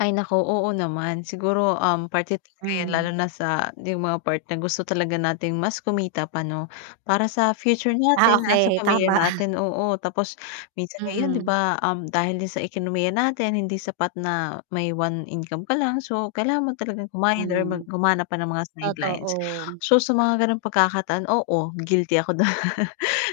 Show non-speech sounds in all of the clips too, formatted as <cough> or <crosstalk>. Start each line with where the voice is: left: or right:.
left: Ay, naku. Oo naman. Siguro, um, parte talaga 'yan, lalo
right: Hmm.
left: na sa 'yong mga part na gusto talaga natin mas kumita pa, 'no, para sa future
right: Ah,
left: natin, ah, sa
right: okay.
left: pamilya
right: Tama.
left: natin,
right: <chuckles>
left: oo. Tapos minsan ngayon, 'di
right: Mm.
left: ba, um, dahil din sa ekonomiya natin hindi sapat na may one income ka lang. So kailangan mo talagang kumayod or mag
right: Mm.
left: humanap pa ng mga sidelines.
right: Totoo.
left: So sa mga gano'ng pagkakataan, oo, guilty ako do'n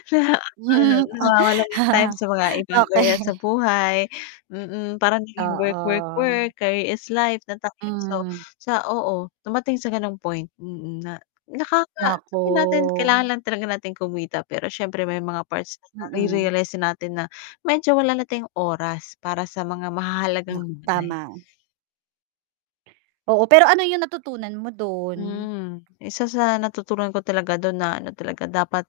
left: <chuckles> na ano
right: Hmm, ah.
left: nawawalan ng time
right: <chuckles>
left: sa mga ibang area sa
right: Okay.
left: buhay. Mm, parang naging work, work,
right: Oo.
left: work, career is life na ta <unintelligible> so
right: Hmm.
left: Sa oo, dumating sa gano'ng point. Mm, na nakaka sabihin natin kailangan
right: Naku.
left: lang talaga natin kumita. Pero siyempre may mga parts din
right: Mm.
left: nare-realize natin na medyo wala na tayong oras para sa mga
right: Nak
left: mahahalagang bagay.
right: tama. Oo. Pero ano 'yong natutunan mo do'n?
left: Mm. Isa sa natutunan ko talaga do'n na ano talaga, dapat,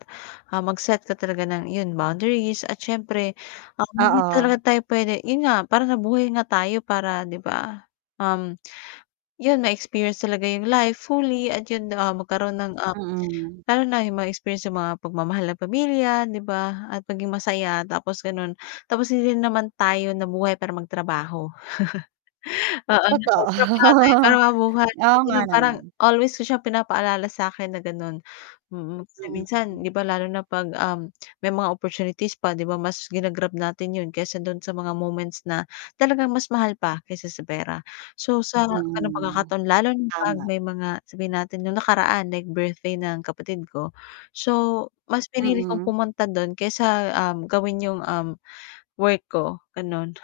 left: ah, mag-set ka talaga ng, iyon, boundaries. At siyempre, um, hindi talaga
right: Oo.
left: tayo puwede, 'yon nga, parang nabuhay nga tayo para, 'di ba, um, <smacks lips> 'yon, ma-experience talaga 'yong life fully at 'yon, ah, magkaroon ng, ah,
right: Mm.
left: lalo na 'yong ma-experience, 'yong mga pagmamahal ng pamilya, 'di ba, at maging masaya. Tapos gano'n. Tapos hindi rin naman tayo nabuhay para magtrabaho. <chuckles> Oo,
right: Totoo.
left: nagtatrabaho tayo para
right: <chuckles>
left: mabuhay. So
right: Oo nga
left: gano'n, parang
right: naman.
left: always ko siya pinapaalala sa 'kin na gano'n. Mm. Kasi
right: Mm,
left: minsan, 'di
right: hmm.
left: ba, lalo na 'pag, um, <smacks lips> may mga opportunities pa, 'di ba mas ginag-grab natin 'yon kaysa do'n sa mga moments na talagang mas mahal pa kaysa sa pera. So sa gano'ng
right: Mm.
left: pagkakataon lalo na 'pag
right: Tama.
left: may mga, sabihin natin, no'ng nakaraan, like birthday ng kapatid ko. So mas pinili kong
right: Mm.
left: pumunta do'n kaysa, um, gawin 'yong, um, work ko, gano'n.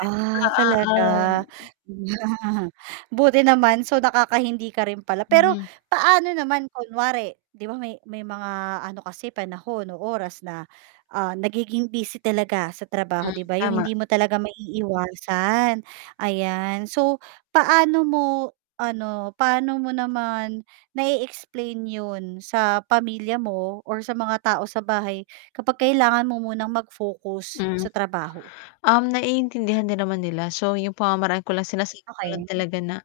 right: Ah, talaga.
left: Oo, um
right: <chuckles> Buti naman. So nakaka-hindi ka rin pala. Pero
left: Mm.
right: paano naman kunwari, 'di ba, may may mga ano kasi panahon o oras na, ah, nagiging busy talaga sa trabaho,
left: Hmm,
right: 'di ba. 'Yong
left: tama.
right: hindi mo talaga maiiwasan, ayan. So paano mo, ano, paano mo naman na-e-explain 'yon sa pamilya mo or sa mga tao sa bahay kapag kailangan mo munang mag-focus
left: Hmm.
right: sa trabaho?
left: Um, naiintindihan din naman nila. So 'yong pamamaraan ko lang, sinasabi ko lang
right: Okey.
left: talaga na,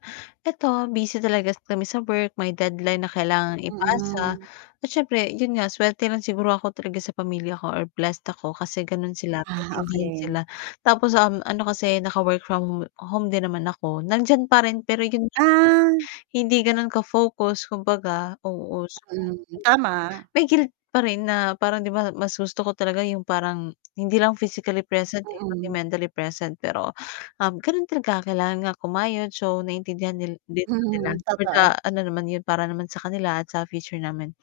left: "Ito, busy talaga kami sa work. May deadline na kailangang ipasa."
right: Mm.
left: At siyempre, 'yon nga, swerte lang siguro ako talaga sa pamilya ko or blessed ako kasi gano'n sila,
right: Ah,
left: maintindihin
right: okey.
left: sila. Tapos, um, ano kasi naka-work from hom home din naman ako. Nandiyan pa rin, pero 'yon nga.
right: Ah.
left: Hindi gano'n ka-focus kumbaga. Oo, so <unintelligible>
right: Mm. Tama.
left: may guilt pa rin na parang, 'di ba, mas gusto ko talaga 'yong parang hindi lang physically present, eh, pati
right: Mm.
left: mentally present. Pero, um, gano'n talaga kailangan nga kumayod. So naiintindihan nil din naman nila
right: Mm,
left: for the
right: totoo.
left: ano naman 'yon, para naman sa kanila at sa future namin.